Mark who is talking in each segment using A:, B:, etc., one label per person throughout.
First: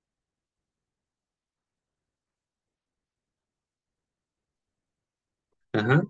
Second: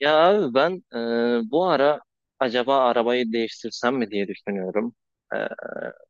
A: Ya abi ben bu ara acaba arabayı değiştirsem mi diye düşünüyorum. E,
B: Aha,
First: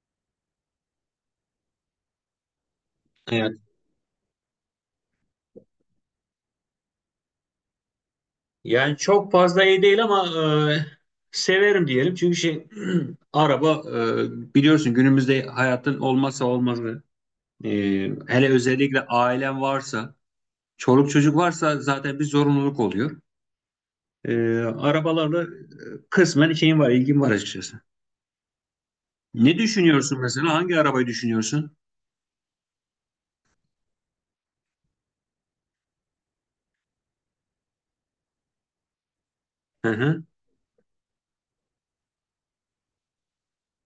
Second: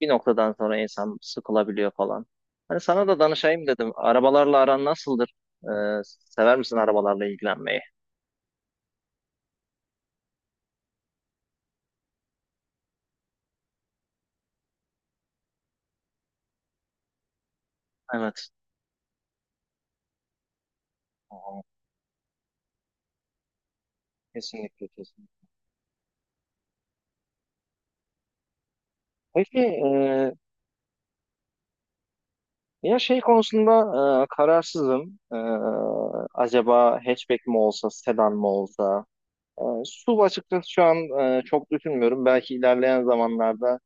A: Bir noktadan sonra insan sıkılabiliyor falan. Hani sana da
B: evet.
A: danışayım dedim. Arabalarla aran nasıldır? E, Sever misin arabalarla ilgilenmeyi?
B: Yani çok fazla iyi değil ama e, severim diyelim. Çünkü şey araba biliyorsun günümüzde hayatın olmazsa olmazı. E, Hele
A: Evet.
B: özellikle ailen varsa, çoluk çocuk
A: Aha.
B: varsa zaten bir zorunluluk oluyor. E,
A: Kesinlikle,
B: arabalarla
A: kesinlikle.
B: kısmen şeyim var, ilgim var açıkçası.
A: Peki
B: Ne
A: e,
B: düşünüyorsun mesela? Hangi arabayı düşünüyorsun?
A: ya şey konusunda kararsızım. Acaba hatchback mi olsa, sedan mı olsa?
B: Hı
A: Su
B: hı,
A: açıkçası şu an çok düşünmüyorum. Belki ilerleyen zamanlarda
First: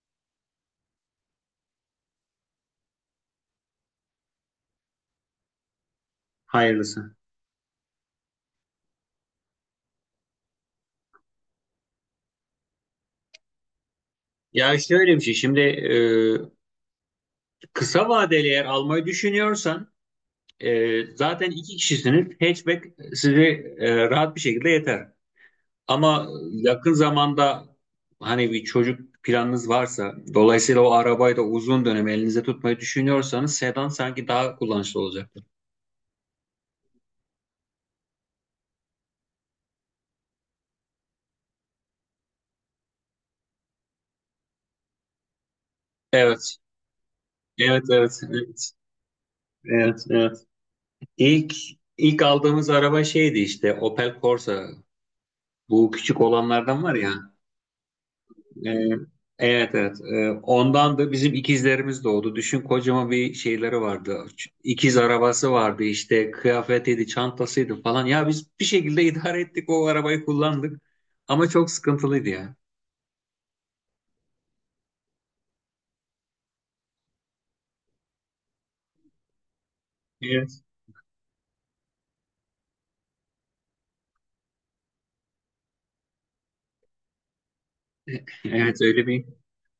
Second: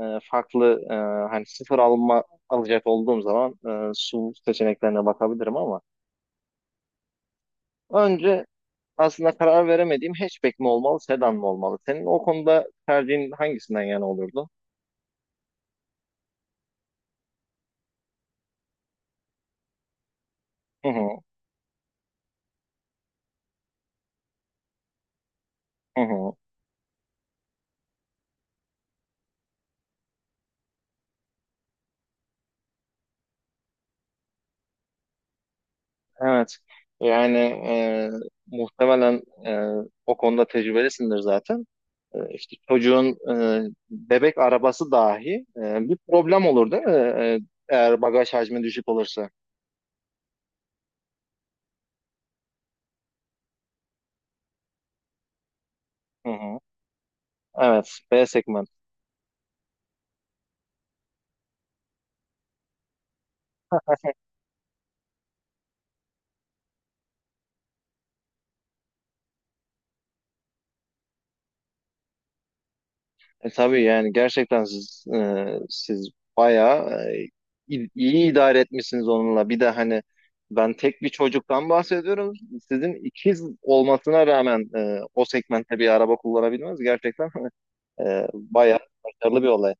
A: e, farklı hani sıfır alma alacak olduğum zaman su seçeneklerine bakabilirim ama
B: hayırlısı.
A: önce aslında karar veremediğim hatchback mi olmalı, sedan mı olmalı? Senin o konuda tercihin hangisinden yana olurdu?
B: Ya şöyle bir şey. Şimdi kısa vadeli eğer almayı düşünüyorsan
A: Hı hı,
B: Zaten iki kişisiniz. Hatchback sizi rahat bir şekilde yeter.
A: hı
B: Ama
A: hı.
B: yakın zamanda hani bir çocuk planınız varsa, dolayısıyla o arabayı da uzun dönem elinizde tutmayı düşünüyorsanız sedan sanki daha kullanışlı olacaktır.
A: Evet. Yani e, muhtemelen o konuda tecrübelisindir zaten. İşte çocuğun bebek arabası dahi bir problem
B: Evet,
A: olur değil mi?
B: evet,
A: Eğer
B: evet,
A: bagaj hacmi
B: evet,
A: düşük olursa.
B: evet, evet. İlk ilk aldığımız araba şeydi işte Opel Corsa. Bu küçük
A: Hı hı.
B: olanlardan var ya.
A: Evet, B segment.
B: Ee, evet evet. Ondan da bizim ikizlerimiz doğdu. Düşün kocaman bir şeyleri vardı. İkiz arabası vardı işte kıyafetiydi, çantasıydı falan. Ya biz bir şekilde idare ettik o arabayı kullandık. Ama çok sıkıntılıydı ya.
A: Tabii, yani gerçekten siz siz bayağı iyi idare etmişsiniz onunla. Bir de hani
B: Evet.
A: ben tek bir çocuktan bahsediyorum. Sizin ikiz olmasına rağmen o segmentte bir araba kullanabilmeniz gerçekten bayağı
B: Evet öyle bir
A: başarılı bir olay.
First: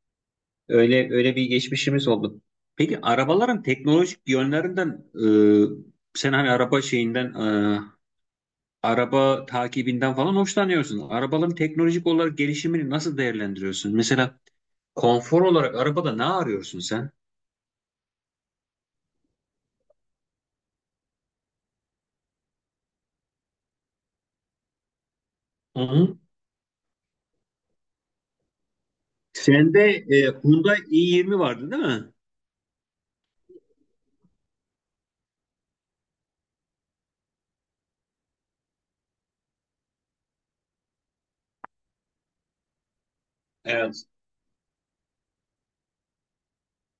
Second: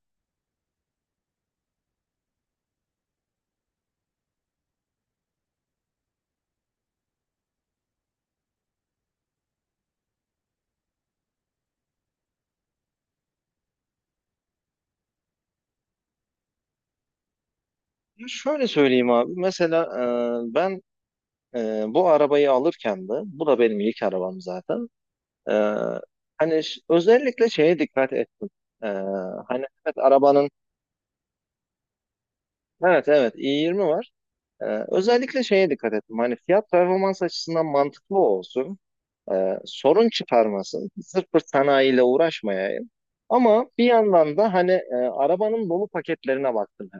B: öyle bir geçmişimiz oldu. Peki arabaların teknolojik yönlerinden sen hani araba şeyinden e, araba takibinden falan hoşlanıyorsun. Arabaların teknolojik olarak gelişimini nasıl değerlendiriyorsun? Mesela konfor olarak arabada ne arıyorsun sen?
A: Şöyle söyleyeyim abi. Mesela ben bu arabayı alırken de, bu da benim ilk arabam zaten. Ee,
B: Hı-hı.
A: Hani özellikle şeye dikkat ettim. Ee, Hani
B: Sende
A: evet
B: e,
A: arabanın,
B: Hyundai i20 vardı değil mi?
A: evet, i20 var. Özellikle şeye dikkat ettim. Hani fiyat performans açısından mantıklı olsun. Sorun çıkarmasın. Sırf bir sanayiyle uğraşmayayım. Ama bir
B: Evet.
A: yandan da hani arabanın dolu paketlerine baktım.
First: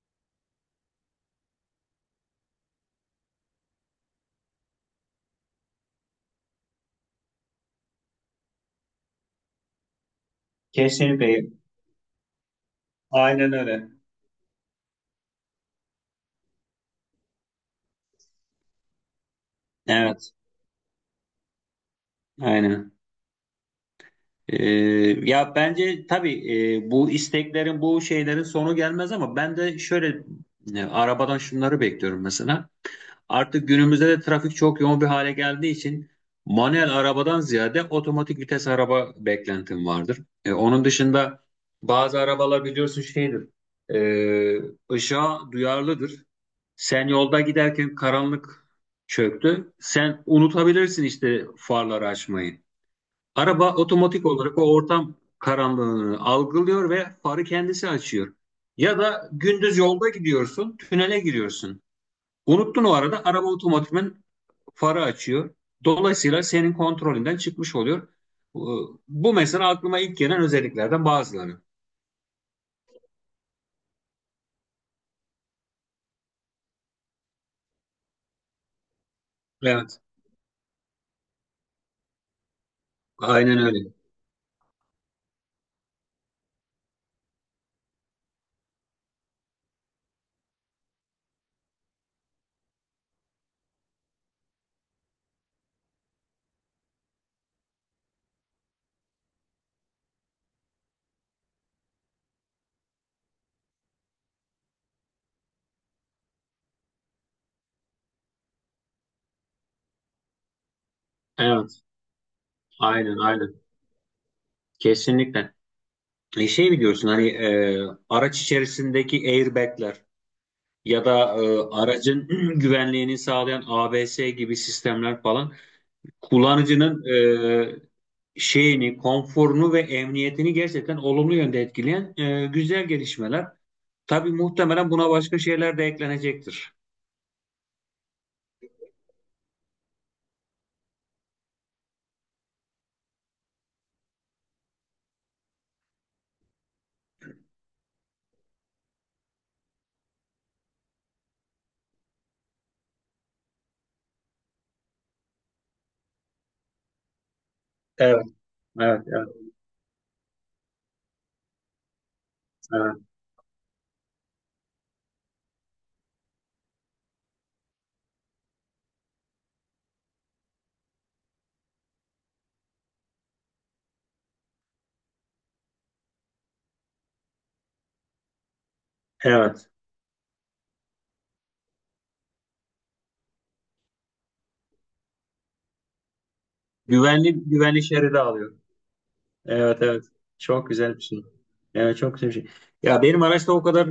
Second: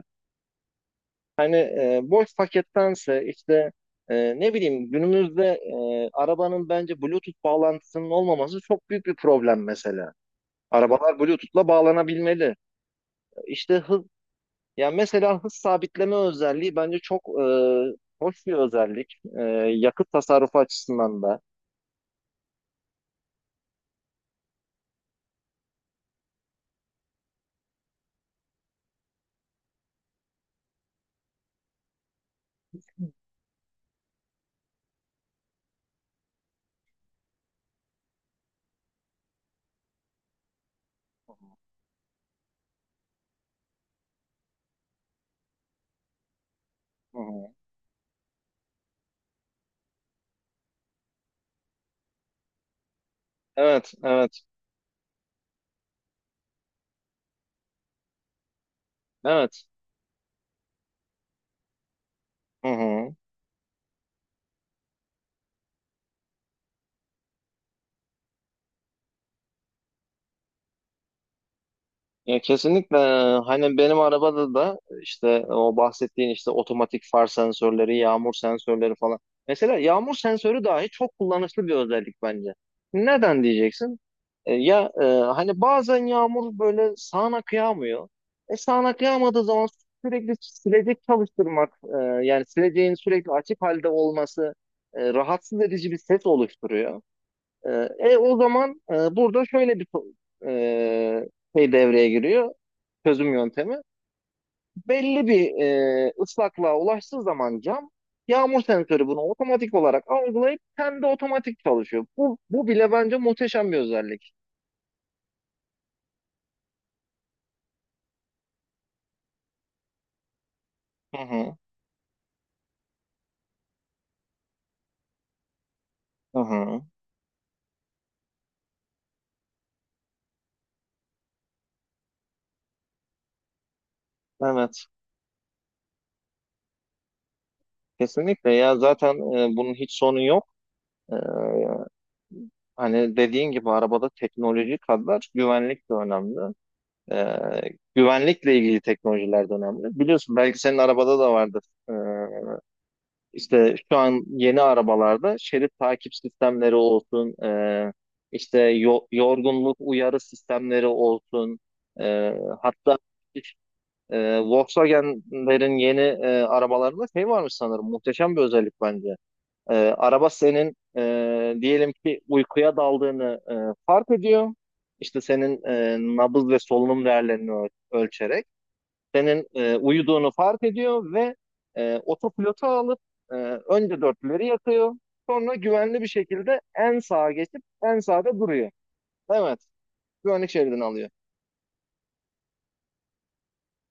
A: Hani boş pakettense işte ne bileyim günümüzde arabanın bence Bluetooth bağlantısının olmaması çok büyük bir problem mesela. Arabalar
B: Kesinlikle.
A: Bluetooth'la bağlanabilmeli.
B: Aynen
A: İşte
B: öyle.
A: hız, ya mesela hız sabitleme özelliği bence çok hoş bir özellik. Yakıt
B: Evet.
A: tasarrufu açısından da.
B: Aynen. E, ya bence tabii bu isteklerin, bu şeylerin sonu gelmez ama ben de şöyle arabadan şunları bekliyorum mesela. Artık günümüzde de trafik çok yoğun bir hale geldiği için manuel arabadan ziyade otomatik vites araba beklentim vardır. E, onun dışında bazı arabalar biliyorsun şeydir, e, ışığa duyarlıdır. Sen
A: Hı
B: yolda
A: hı.
B: giderken karanlık çöktü. Sen unutabilirsin işte farları açmayı. Araba
A: Evet,
B: otomatik
A: evet,
B: olarak o ortam karanlığını algılıyor ve farı kendisi açıyor. Ya da
A: evet.
B: gündüz yolda gidiyorsun, tünele giriyorsun.
A: Hı
B: Unuttun o
A: hı.
B: arada araba otomatikman farı açıyor. Dolayısıyla senin kontrolünden çıkmış oluyor. Bu mesela aklıma ilk gelen özelliklerden bazıları.
A: Ya kesinlikle hani benim arabada da işte o bahsettiğin işte otomatik far sensörleri, yağmur sensörleri falan. Mesela
B: Evet,
A: yağmur sensörü dahi çok kullanışlı bir özellik bence. Neden
B: aynen öyle.
A: diyeceksin? Hani bazen yağmur böyle sağanak kıyamıyor, E sağanak yağmadığı zaman sürekli silecek çalıştırmak, yani sileceğin sürekli açık halde olması rahatsız edici bir ses oluşturuyor. E, burada şöyle bir e, şey devreye giriyor, çözüm yöntemi. Belli bir ıslaklığa ulaştığı zaman cam yağmur sensörü bunu otomatik olarak algılayıp kendi otomatik
B: Evet,
A: çalışıyor. Bu bile bence
B: aynen.
A: muhteşem bir özellik.
B: Kesinlikle. E şey biliyorsun hani araç içerisindeki airbagler ya da
A: Hı hı.
B: aracın güvenliğini sağlayan ABS gibi sistemler falan
A: Hı hı.
B: kullanıcının şeyini, konforunu ve emniyetini gerçekten olumlu yönde etkileyen güzel gelişmeler. Tabii
A: Evet.
B: muhtemelen buna başka şeyler de eklenecektir.
A: Kesinlikle, ya zaten bunun hiç sonu yok. E, Hani dediğin gibi arabada teknoloji kadar güvenlik de önemli. E, Güvenlikle ilgili teknolojiler de önemli. Biliyorsun belki senin arabada da vardır. E, İşte şu an yeni arabalarda şerit takip sistemleri olsun,
B: Evet,
A: işte
B: evet, evet,
A: yorgunluk uyarı sistemleri olsun, e,
B: evet,
A: hatta Volkswagen'lerin yeni arabalarında şey varmış sanırım, muhteşem bir özellik bence. Araba senin diyelim ki uykuya daldığını fark ediyor. İşte senin nabız ve solunum değerlerini ölçerek senin
B: evet.
A: uyuduğunu fark ediyor ve otopilota alıp e, önce dörtlüleri yakıyor. Sonra güvenli bir şekilde en sağa
B: Güvenli,
A: geçip
B: güvenli
A: en
B: şeridi
A: sağda
B: alıyor.
A: duruyor. Evet.
B: Evet, evet.
A: Güvenlik
B: Çok
A: şeridini
B: güzel bir
A: alıyor.
B: şey. Evet, çok güzel bir şey. Ya benim araçta o kadar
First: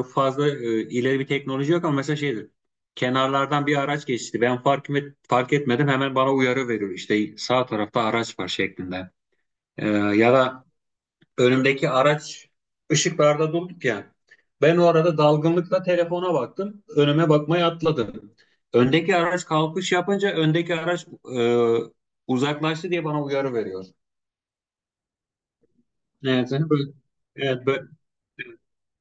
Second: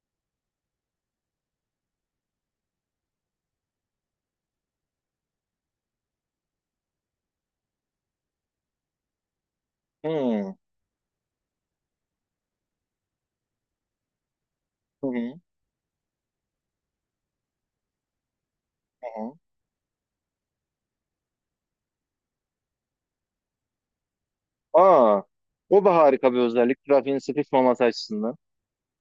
B: fazla ileri bir teknoloji yok ama mesela şeydir. Kenarlardan bir araç geçti. Ben fark etmedim. Hemen bana uyarı veriyor. İşte sağ tarafta araç var şeklinde. E, ya
A: Hmm.
B: da önümdeki araç ışıklarda durduk ya. Ben o
A: Hı hı.
B: arada
A: Hı
B: dalgınlıkla telefona baktım. Önüme bakmayı atladım. Öndeki
A: hı.
B: araç kalkış yapınca öndeki araç e, uzaklaştı diye bana uyarı veriyor.
A: Aa, o da harika bir
B: Evet, yani
A: özellik.
B: böyle,
A: Trafiğin
B: evet, böyle,
A: sıkışmaması açısından.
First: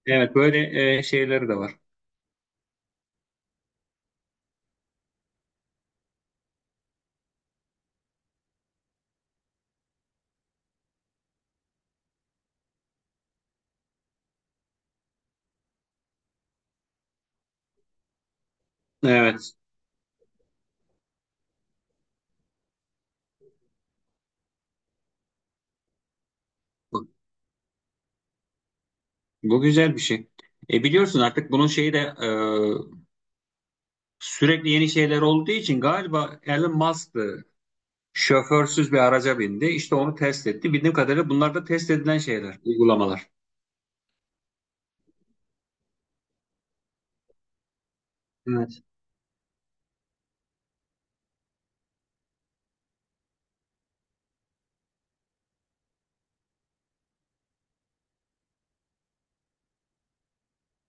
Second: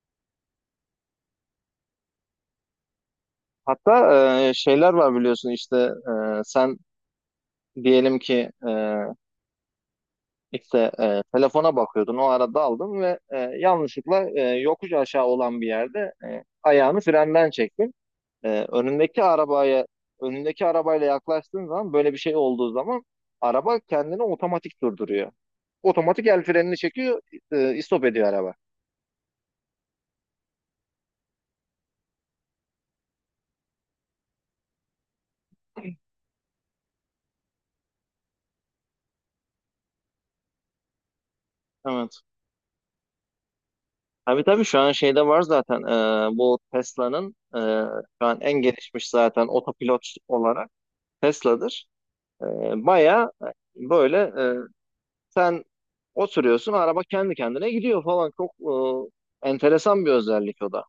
B: evet, böyle şeyleri de var.
A: Hatta şeyler var biliyorsun işte sen diyelim ki işte telefona bakıyordun o arada aldın ve yanlışlıkla yokuş aşağı olan bir yerde ayağını frenden çektin. Ee, önündeki
B: Evet.
A: arabaya önündeki arabayla yaklaştığın zaman böyle bir şey olduğu zaman araba kendini otomatik durduruyor. Otomatik el frenini
B: Bu,
A: çekiyor, istop ediyor araba.
B: bu güzel bir şey. E biliyorsun artık bunun şeyi de sürekli yeni şeyler olduğu için galiba Elon Musk'tı. Şoförsüz bir araca bindi. İşte onu test etti. Bildiğim kadarıyla bunlar da test edilen
A: Evet.
B: şeyler, uygulamalar.
A: Tabii, tabii şu an şeyde var zaten, bu Tesla'nın şu an en
B: Evet.
A: gelişmiş zaten otopilot olarak Tesla'dır. E, Baya böyle sen oturuyorsun, araba kendi kendine gidiyor falan, çok enteresan bir özellik o da.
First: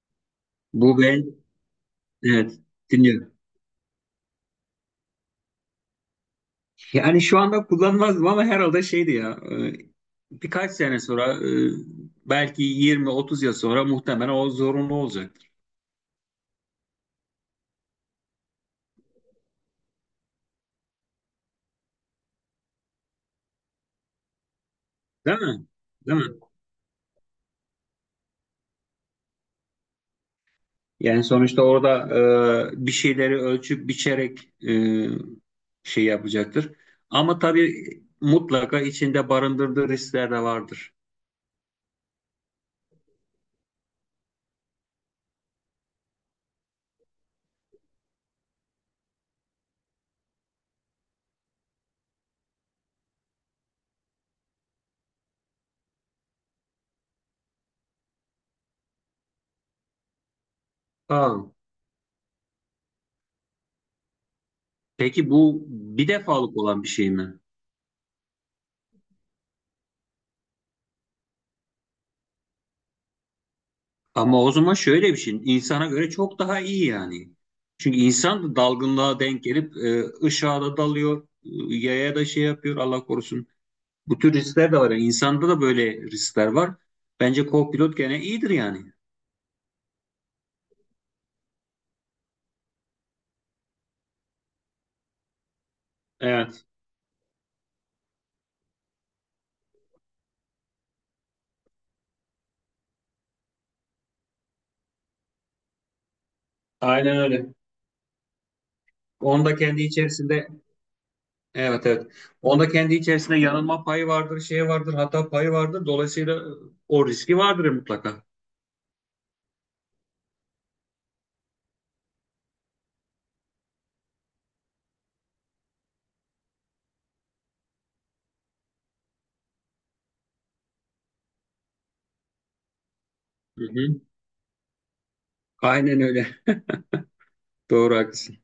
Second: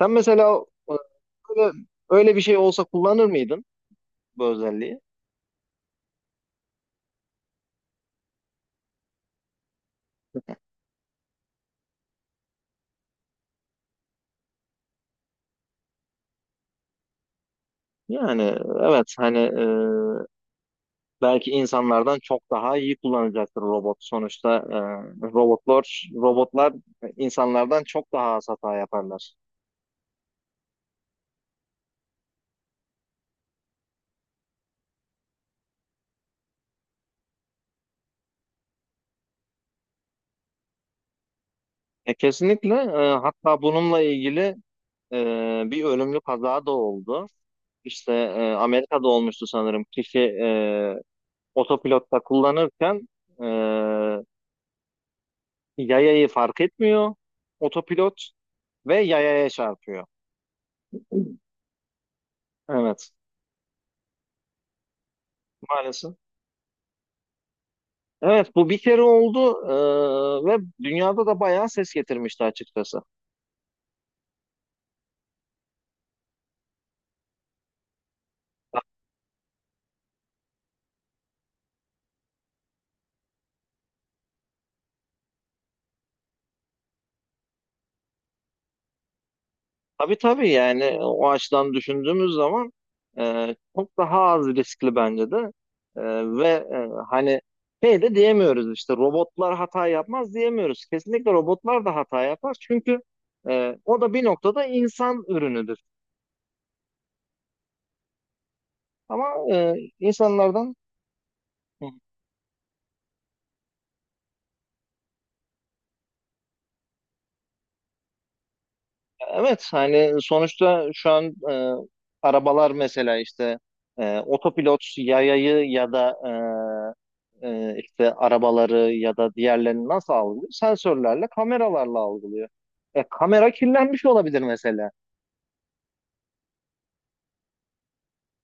A: Sen mesela
B: Bu ben,
A: böyle, öyle bir şey
B: evet,
A: olsa kullanır
B: dinliyorum.
A: mıydın bu özelliği?
B: Yani şu anda kullanmazdım ama herhalde şeydi ya, birkaç sene sonra, belki 20-30 yıl sonra muhtemelen o zorunlu olacaktır.
A: Yani evet, hani belki insanlardan çok daha iyi kullanacaktır robot. Sonuçta
B: Değil mi?
A: robotlar
B: Değil mi?
A: robotlar insanlardan çok daha az hata yaparlar.
B: Yani sonuçta orada bir şeyleri ölçüp biçerek şey yapacaktır. Ama tabii mutlaka içinde barındırdığı riskler de vardır.
A: Kesinlikle, hatta bununla ilgili bir ölümlü kaza da oldu. İşte Amerika'da olmuştu sanırım. Kişi otopilotta kullanırken e, yayayı fark etmiyor otopilot ve yayaya çarpıyor.
B: Aa.
A: Evet,
B: Peki bu bir
A: maalesef.
B: defalık olan bir şey mi?
A: Evet, bu bir kere oldu ve dünyada da bayağı ses getirmişti açıkçası.
B: Ama o zaman şöyle bir şey, insana göre çok daha iyi yani. Çünkü insan da dalgınlığa denk gelip ışığa da dalıyor, yaya da şey yapıyor Allah korusun. Bu tür riskler de var. Yani insanda da böyle riskler var. Bence co-pilot gene iyidir yani.
A: Tabii, tabii yani o açıdan düşündüğümüz zaman çok daha az riskli bence de. E, Ve
B: Evet,
A: hani şey de diyemiyoruz, işte robotlar hata yapmaz diyemiyoruz. Kesinlikle robotlar da hata yapar, çünkü o da bir noktada insan ürünüdür.
B: aynen öyle.
A: Ama
B: Onda kendi içerisinde
A: insanlardan
B: evet evet. Onda kendi içerisinde yanılma payı vardır, şey vardır, hata payı vardır. Dolayısıyla o riski vardır mutlaka.
A: Evet, hani sonuçta şu an e, arabalar mesela işte otopilot yayayı ya da işte arabaları ya da diğerlerini nasıl algılıyor? Sensörlerle, kameralarla algılıyor. Kamera
B: Hı hı.
A: kirlenmiş olabilir mesela.
B: Aynen öyle. Doğru haklısın.